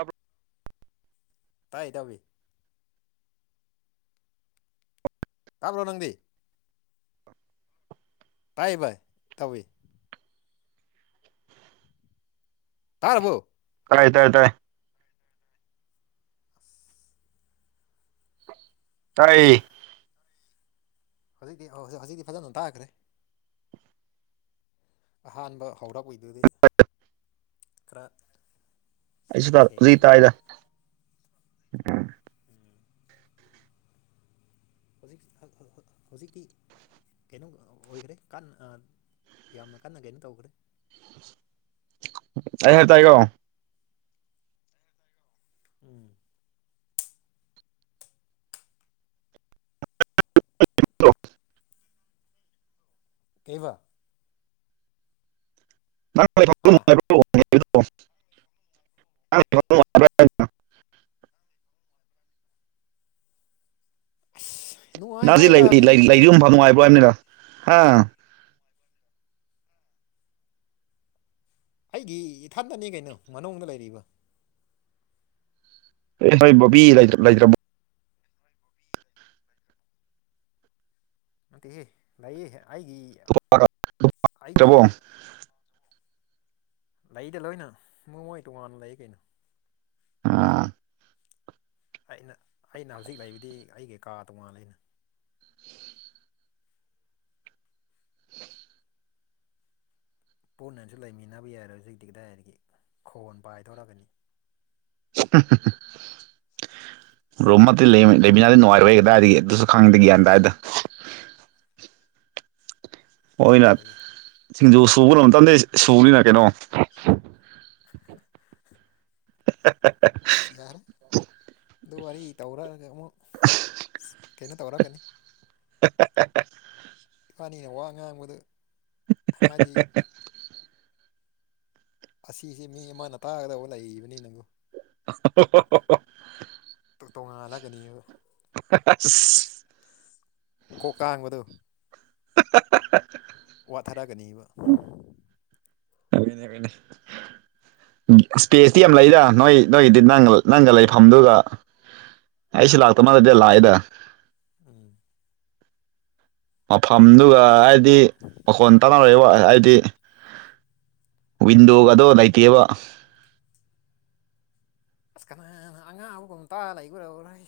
ꯑ ꯇꯥꯏ ꯇꯕꯤ ꯇꯥꯕ꯭ꯔꯣ ꯅꯪꯗꯤ ꯇꯥꯏ ꯚꯥꯏ ꯇꯧꯏ ꯇꯥꯔꯔꯕꯔꯕꯣ ꯇꯥꯏ ꯇꯥꯏ ꯇꯥꯏ [unintelligible] ꯇꯥꯏ ꯍꯧꯖꯤꯛꯇꯤ ꯑꯧ ꯍꯧꯖꯤ ꯍꯧꯛꯇꯤ ꯐꯖꯅ ꯇꯥꯛꯈ꯭ꯔꯦ ꯑꯍꯥꯟꯕ ꯍꯧꯔꯛꯏꯗꯨꯗꯤ ꯈꯔ ꯑꯩꯁꯨ ꯇ ꯎꯖꯤ ꯁꯦꯡꯗꯕ ꯇꯥꯏꯗ ꯎꯝ ꯍꯧꯖꯤꯛ ꯍꯧꯖꯤꯛꯇꯤ ꯀꯩꯅꯣ ꯑꯣꯏꯈ꯭ꯔꯦ ꯀ ꯌꯥꯝꯅ ꯀꯟꯅ ꯀꯩꯅꯣ ꯇꯧꯈ꯭ꯔꯦ ꯑꯩ ꯍꯥꯏꯦ ꯇꯥꯏꯒꯣ ꯎꯝ [inaudible] ꯀꯩꯕ ꯍꯥ ꯉ ꯑꯁ ꯅꯨꯡꯉꯥꯏ ꯖꯤ ꯍꯥꯏꯕ ꯇꯥꯕꯅꯤꯅꯦ ꯂꯩꯨꯝ ꯐ ꯅꯨꯡꯉꯥꯏꯕ ꯍꯥꯏꯅꯤꯔ ꯍꯥ ꯑꯩꯒꯤ ꯏꯊꯟꯗꯅꯤ ꯀꯩꯅꯣ ꯃꯅꯨꯡꯗ ꯂꯩꯔꯤꯕ ꯑꯦ ꯍꯣꯏ ꯕꯕꯤꯤ ꯂ ꯂꯥꯏꯗ꯭ꯔ ꯅꯠꯇꯦꯍꯦ ꯂꯌꯦ ꯑꯩꯒꯤ ꯑꯩꯒꯤ ꯇ꯭ꯔꯕꯣ ꯂꯩꯗ ꯂꯣꯏꯅ ꯃꯃꯣꯏ ꯇꯣꯉꯥꯟꯅ ꯂꯩ ꯀꯩꯅꯣ ꯑꯥ ꯑꯩꯅ ꯑꯩꯅ ꯍꯧꯖꯤꯛ ꯂꯩꯕꯗꯤ ꯑꯩ ꯀꯩꯀꯥ ꯇꯣꯉꯥꯟ ꯂꯩꯅ ꯄꯨꯟꯅꯁꯨ ꯂꯩꯃꯤꯟꯅꯕ ꯌꯥꯔꯣꯏ ꯍꯧꯖꯤꯛꯇꯤ ꯀꯗꯥꯏꯗꯒꯤ ꯈꯣꯟ ꯄꯥꯏꯊꯣꯔꯛꯀꯅꯤ [unintelligible] ꯔꯣꯝꯃ ꯂꯩꯃꯤꯅꯥꯗꯤ ꯅꯨꯡꯉꯥꯏꯔꯩ ꯀꯗꯥꯏ ꯑꯗꯨꯁꯨ ꯈꯪꯗꯦ ꯒ꯭ꯌꯥꯟ ꯑꯗꯨꯗꯥꯏꯗ ꯍ ꯑꯣꯏꯅ ꯑꯩꯁꯦ ꯁꯤꯡꯖꯨ ꯁꯨꯕ ꯃꯇꯝꯗꯩ ꯁꯨꯕꯅꯤꯅ ꯀꯩꯅꯣ [unintelligible] ꯑꯁ ꯌꯥꯔꯦ ꯑꯗꯨ ꯋꯥꯔꯤ ꯇꯧꯔꯛꯑꯒ ꯑꯃꯨꯛ ꯀꯩꯅꯣ ꯇꯧꯔꯛꯀꯅꯤ [inaudible] ꯏꯄꯥꯅꯤꯅ ꯋꯥ ꯉꯥꯡꯕꯗ ꯎ ꯑꯁꯤꯁ ꯃꯤ ꯑꯃꯅ ꯇꯥꯒꯗꯧꯕ ꯂꯩꯕꯅꯤ ꯅꯪꯕꯨ ꯑꯣ ꯇꯣꯉꯥꯜꯂꯒꯅꯤꯕ ꯑ ꯀꯣꯀꯥ ꯑꯥꯡꯕꯗꯨꯣ ꯋꯥꯊꯔꯛꯒꯅꯦꯕ ꯏꯅꯦ ꯀꯅꯦ ꯏꯁꯄꯦꯁꯇꯤ ꯌꯥꯝ ꯂꯩꯗ ꯅꯣꯏ ꯅꯣꯏꯒꯤꯗꯤ ꯅ ꯅꯪꯒ ꯂꯩꯐꯝꯗꯨꯒ ꯑꯩꯁꯨ ꯂꯥꯛꯇ ꯃꯥꯟꯅꯗꯤ ꯂꯥꯛꯑꯦꯗ ꯎꯝ ꯃꯐꯝꯗꯨꯒ ꯍꯥꯏꯗꯤ ꯃꯈꯣꯟ ꯇꯥꯅꯔꯛꯏꯕ ꯍꯥꯏꯗꯤ ꯋꯤꯟꯗꯣꯒ ꯑꯗꯣ ꯂꯩꯇꯦꯕ ꯑꯁ ꯀꯅꯥꯅ ꯑꯉꯥꯡꯕꯒꯨꯝꯝꯇ ꯂꯩꯈꯔ꯭ꯔ ꯑꯩ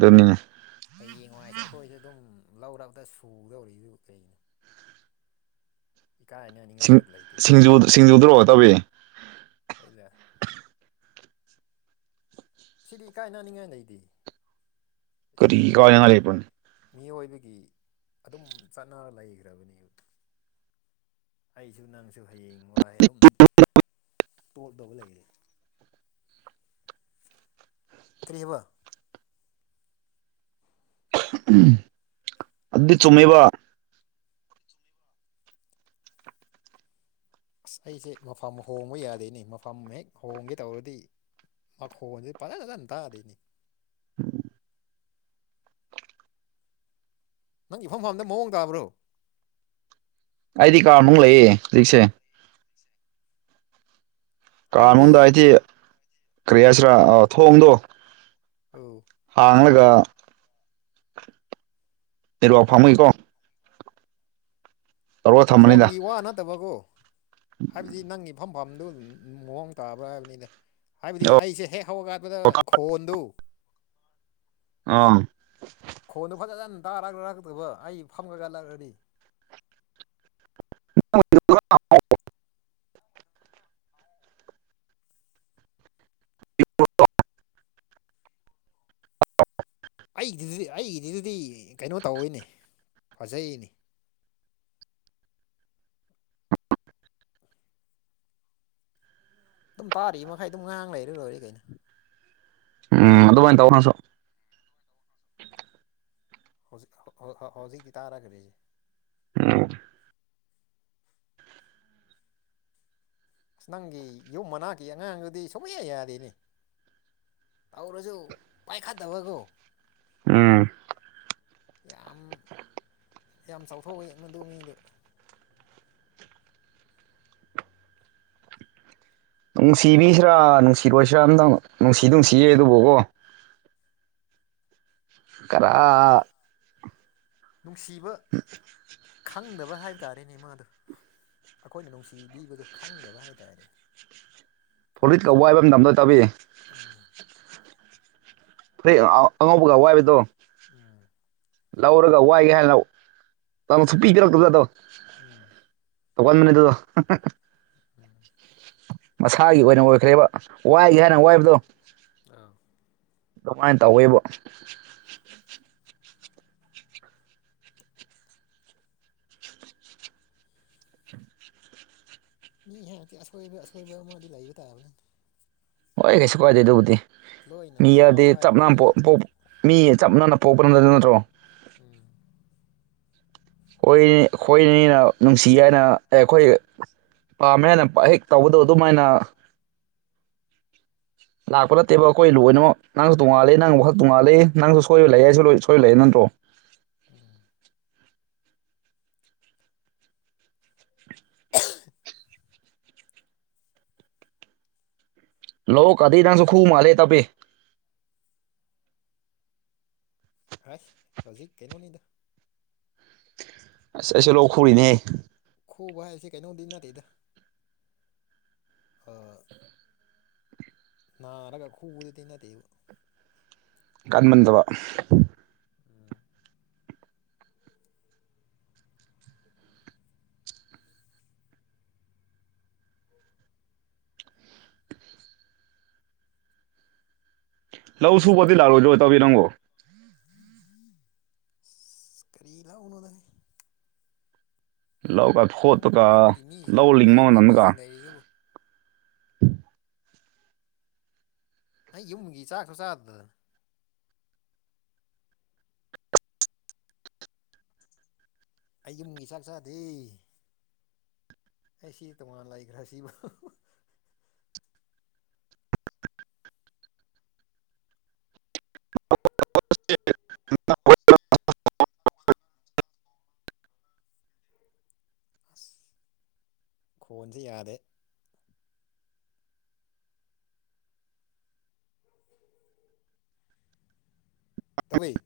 ꯗꯣꯅꯤꯅꯤ ꯍꯌꯦꯡꯏꯁꯨ ꯑꯩꯈꯣꯏꯁꯨ ꯑꯗꯨꯝ ꯂꯧꯔꯕꯗ ꯁꯨꯒꯗꯧꯔꯤꯗꯨ ꯀꯩꯒꯤꯅꯣ ꯏꯀꯥꯏꯅꯅꯤꯡꯉꯥꯏꯁꯨ ꯑꯗꯨꯝ ꯂꯩꯇꯦ ꯀꯩꯅꯣ ꯁꯤꯡꯖꯨꯗ꯭ꯔꯣꯑꯣ ꯇꯕꯤ ꯐꯗ ꯁꯤꯗꯤ ꯏꯀꯥꯏꯅꯅꯤꯡꯉꯥꯏ ꯂꯩꯗꯤ ꯀꯔꯤ ꯁꯤꯗꯤ ꯃꯤꯑꯣꯏ ꯀꯥꯏꯅꯉꯥꯏ ꯂꯩꯕ꯭ꯔꯣꯅꯦ ꯃꯤꯑꯣꯏꯕꯒꯤ ꯑꯗꯨꯝ ꯆꯠꯅꯔ ꯂꯩꯈ꯭ꯔꯕꯅꯦ ꯑꯩꯁꯨ ꯅꯪꯁꯨ ꯍꯌꯦꯡ ꯋꯥꯏ ꯑꯗꯨꯝ ꯇꯣꯞꯇꯧꯕ ꯂꯩꯔꯦ ꯀ꯭ꯔꯤꯔꯤꯕ ꯑꯗꯨꯗꯤ ꯆꯨꯝꯃꯦꯕ ꯑꯁ ꯑꯩꯁꯦ ꯃꯐꯝ ꯍꯣꯡꯕ ꯌꯥꯗꯦꯅꯤ ꯃꯐꯝ ꯍꯦꯛ ꯍꯣꯡꯒꯦ ꯇꯧꯔꯗꯤ ꯃꯈꯣꯟꯁꯤ ꯐꯖꯅ ꯐꯖꯅ ꯇꯥꯗꯣꯏꯅꯤ ꯎꯝ ꯅꯪ ꯏꯐꯝ ꯃꯐꯝꯗ ꯃꯑꯣꯡ ꯇꯥꯕ꯭ꯔꯣ ꯑꯩꯗꯤ ꯀꯥ ꯅꯨꯡ ꯂꯩꯌꯦ ꯍꯧꯖꯤꯛꯁꯦ ꯦ ꯀꯥꯅꯨꯡꯗ ꯍꯥꯏꯗꯤ ꯀꯔꯤ ꯍꯥꯏꯁꯤꯔꯥ ꯊꯣꯡꯗꯣ ꯑꯧ ꯍꯥꯡꯒ ꯑꯗꯨ ꯑꯁꯝꯨꯀꯣ ꯇꯧꯔꯒ ꯊꯝꯕꯅꯤꯗ ꯃꯈꯣꯟꯒꯤ ꯋꯥ ꯅꯠꯇꯕꯒꯣ ꯍꯥꯏꯕꯗꯤ ꯅꯪꯉꯕ ꯃꯐꯝ ꯐꯐꯝꯗꯨ ꯃꯑꯣꯡ ꯇꯥꯕ꯭ꯔꯥ ꯍꯥꯏꯕꯅꯤꯅ ꯍꯥꯏꯕꯗꯤ ꯑꯣ ꯑꯩꯁꯦ ꯍꯦꯛ ꯍꯧꯔꯀꯠꯄꯗ ꯈꯣꯏ ꯍꯗꯨ ꯑ ꯈꯣꯟꯗꯨꯣ ꯐꯖꯅ ꯇꯥꯛꯇꯕ ꯑꯩ ꯐꯝꯒꯂꯛꯑꯗꯤ [inaudible] [unintelligible] ꯑꯩꯒꯤꯗꯨꯗꯤ ꯑꯩꯒꯤꯗꯤꯗꯨꯗꯤ ꯀꯩꯅꯣ ꯇꯧꯋꯤꯅꯦ ꯐꯖꯩꯅꯦ ꯑꯗꯨꯝ ꯇꯥꯔꯤ ꯃꯈꯩ ꯑꯗꯨꯝ ꯉꯥꯡ ꯂꯩꯔ ꯂꯣꯏꯔ ꯀꯩꯅꯣ ꯎꯝ ꯑꯗꯨꯃꯥꯏꯅ ꯇꯧꯅꯁꯨ ꯍꯧꯖꯤꯛ ꯍꯧꯖꯤꯛꯇꯤ ꯇꯥꯔꯈꯔꯤꯁꯦ ꯎꯝ ꯑꯁ ꯅꯪꯒꯤ ꯌꯨꯝ ꯃꯅꯥꯛꯀꯤ ꯑꯉꯥꯡꯗꯨꯗꯤ ꯁꯨꯡꯌꯥ ꯌꯥꯔꯤꯅꯤ ꯇꯧꯔꯁꯨ ꯄꯥꯏꯈꯠꯇꯕꯀꯣ ꯎꯝ ꯌꯥꯝ ꯌꯥꯝ ꯆꯥꯎꯊꯣꯛ ꯑꯦ ꯃꯗꯨ ꯃꯤꯗꯨ ꯅꯨꯡꯁꯤꯕꯤꯁꯤꯔꯥ ꯅꯨꯡꯁꯤꯔꯣꯏꯁꯤꯔꯥ ꯑꯝꯇꯪ ꯅꯨꯡꯁꯤ ꯅꯨꯡꯁꯤꯌꯦ ꯑꯗꯨꯕꯨꯀꯣ ꯀꯔ ꯅꯨꯡꯁꯤꯕ ꯑ ꯈꯪꯗꯕ ꯍꯥꯏꯕ ꯇꯥꯔꯦꯅꯦ ꯃꯥꯗꯨ ꯑꯩꯈꯣꯏꯅ ꯅꯨꯡꯁꯤꯕꯤꯕꯗꯨ ꯈꯪꯗꯕ ꯍꯥꯏꯇꯥꯔꯦ ꯐꯨꯔꯤꯠ ꯀꯧꯕ ꯍꯥꯏꯕ ꯃꯇꯝꯗ ꯇꯕꯤꯏ ꯑꯥ ꯐꯔꯤ ꯑꯉꯧꯕꯒ ꯋꯥꯏꯕꯗꯣ ꯎꯝ ꯂꯧꯔꯒ ꯋꯥꯏꯒꯦ ꯍꯥꯏꯔꯣ ꯇꯧ ꯁꯨꯞꯄꯤ ꯄꯤꯔꯛꯇꯕ ꯑꯗꯣ ꯎꯝ ꯑꯣ ꯀꯣꯏꯣꯟ ꯃꯅꯗꯗꯣ ꯎꯝ ꯃꯁꯥꯒꯤ ꯑꯣꯏꯅ ꯑꯣꯏꯈ꯭ꯔꯦꯕ ꯋꯥꯏꯒꯦ ꯍꯥꯏꯅ ꯎꯝ ꯋꯥꯏꯕꯗꯣ ꯑꯥ ꯀꯃꯥꯏꯅ ꯇꯧꯋꯦꯕ ꯃꯤ ꯍꯥꯏꯗꯤ ꯑꯁꯣꯏꯕ ꯑꯁꯣꯏꯕ ꯑꯃꯗꯤ ꯂꯩꯕ ꯇꯥꯕꯅꯤ ꯍꯣꯏ ꯀꯩꯁꯨ ꯀꯥꯏꯗꯦ ꯑꯗꯨꯕꯨꯗꯤ ꯂꯣꯏꯅ ꯃꯤ ꯌꯥꯗꯦ ꯐꯥꯎ ꯆꯞ ꯍꯥꯏꯕꯗꯤ ꯌꯥꯗ꯭ꯔꯦ ꯃꯤ ꯆꯞꯅꯅ ꯄꯣꯛꯄ꯭ꯔ ꯅꯠꯇ ꯅꯠꯇ꯭ꯔꯣ ꯎꯝ ꯣꯏ ꯈꯣꯏꯅꯤꯅ ꯅꯨꯡꯁꯤ ꯍꯥꯏꯅ ꯑꯩꯈꯣꯏ ꯄꯥꯝꯃꯦꯅ ꯍꯦꯛ ꯇꯧꯕꯗꯣ ꯑꯗꯨꯃꯥꯏꯅ ꯂꯥꯛꯄ ꯅꯠꯇꯦꯕ ꯑꯩꯈꯣꯏ ꯂꯣꯏꯅꯃꯛ ꯅꯪꯁꯨ ꯇꯣꯡꯉꯥꯂ ꯅꯪꯕꯨ ꯋꯥꯈꯛ ꯇꯣꯡꯉꯥꯂ ꯅꯪꯁꯨ ꯁꯣꯏꯕ ꯎꯝ ꯂꯥꯏꯛꯥꯏꯁꯨ ꯂꯣꯏ ꯍꯣꯏ ꯂꯩꯌꯦ ꯅ꯭ꯔꯣ ꯎꯝ ꯂꯣ ꯀꯗꯤ ꯅꯁꯨ ꯈꯨ ꯃꯥꯂꯦ ꯇ ꯄꯦ ꯍꯥꯏꯁ ꯍꯧꯖꯤꯛ ꯀꯩꯅꯣꯅꯤꯗ ꯑꯁ ꯑꯩꯁꯨ ꯂꯣꯛ ꯈꯨꯔꯤꯅꯦꯍꯦ ꯈꯨꯕ ꯍꯥꯏꯁꯦ ꯀꯩꯅꯣꯝꯗꯤ ꯅꯠꯇꯦꯗ ꯑꯥ ꯅꯥꯔꯒ ꯈꯨꯕꯗꯨꯗꯤ ꯅꯠꯇꯦꯕ ꯀꯥꯟꯃꯟꯗꯕ ꯎꯝ ꯂꯧ ꯁꯨꯕꯗꯤ ꯂꯥꯛꯑꯣꯣꯏ ꯂꯣꯏ ꯇꯧꯕꯤꯔꯪꯣ ꯏꯁ ꯀꯔꯤ ꯂꯧꯅꯣꯗꯅꯍꯦ ꯂꯧꯒ ꯌꯨꯝ ꯐꯣꯠꯇꯨꯒ ꯂꯧ ꯂꯤꯡꯕ ꯃ ꯅꯒ ꯂꯩꯗꯕꯨ ꯑꯩ ꯌꯨꯝꯒꯤ ꯍꯨꯏ ꯆꯥꯛꯁꯨ ꯆꯥꯗꯅ ꯑꯩꯒꯤ ꯃꯤꯆꯥꯛ ꯆꯥꯗꯦ ꯑꯩꯁꯤ ꯇꯣꯉꯥꯟ ꯂꯩꯈ꯭ꯔꯥ ꯁꯤꯕꯣ [unintelligible] ꯑꯁ ꯈꯣꯟꯁꯦ ꯌꯥꯗꯦ ꯇꯧꯑꯦ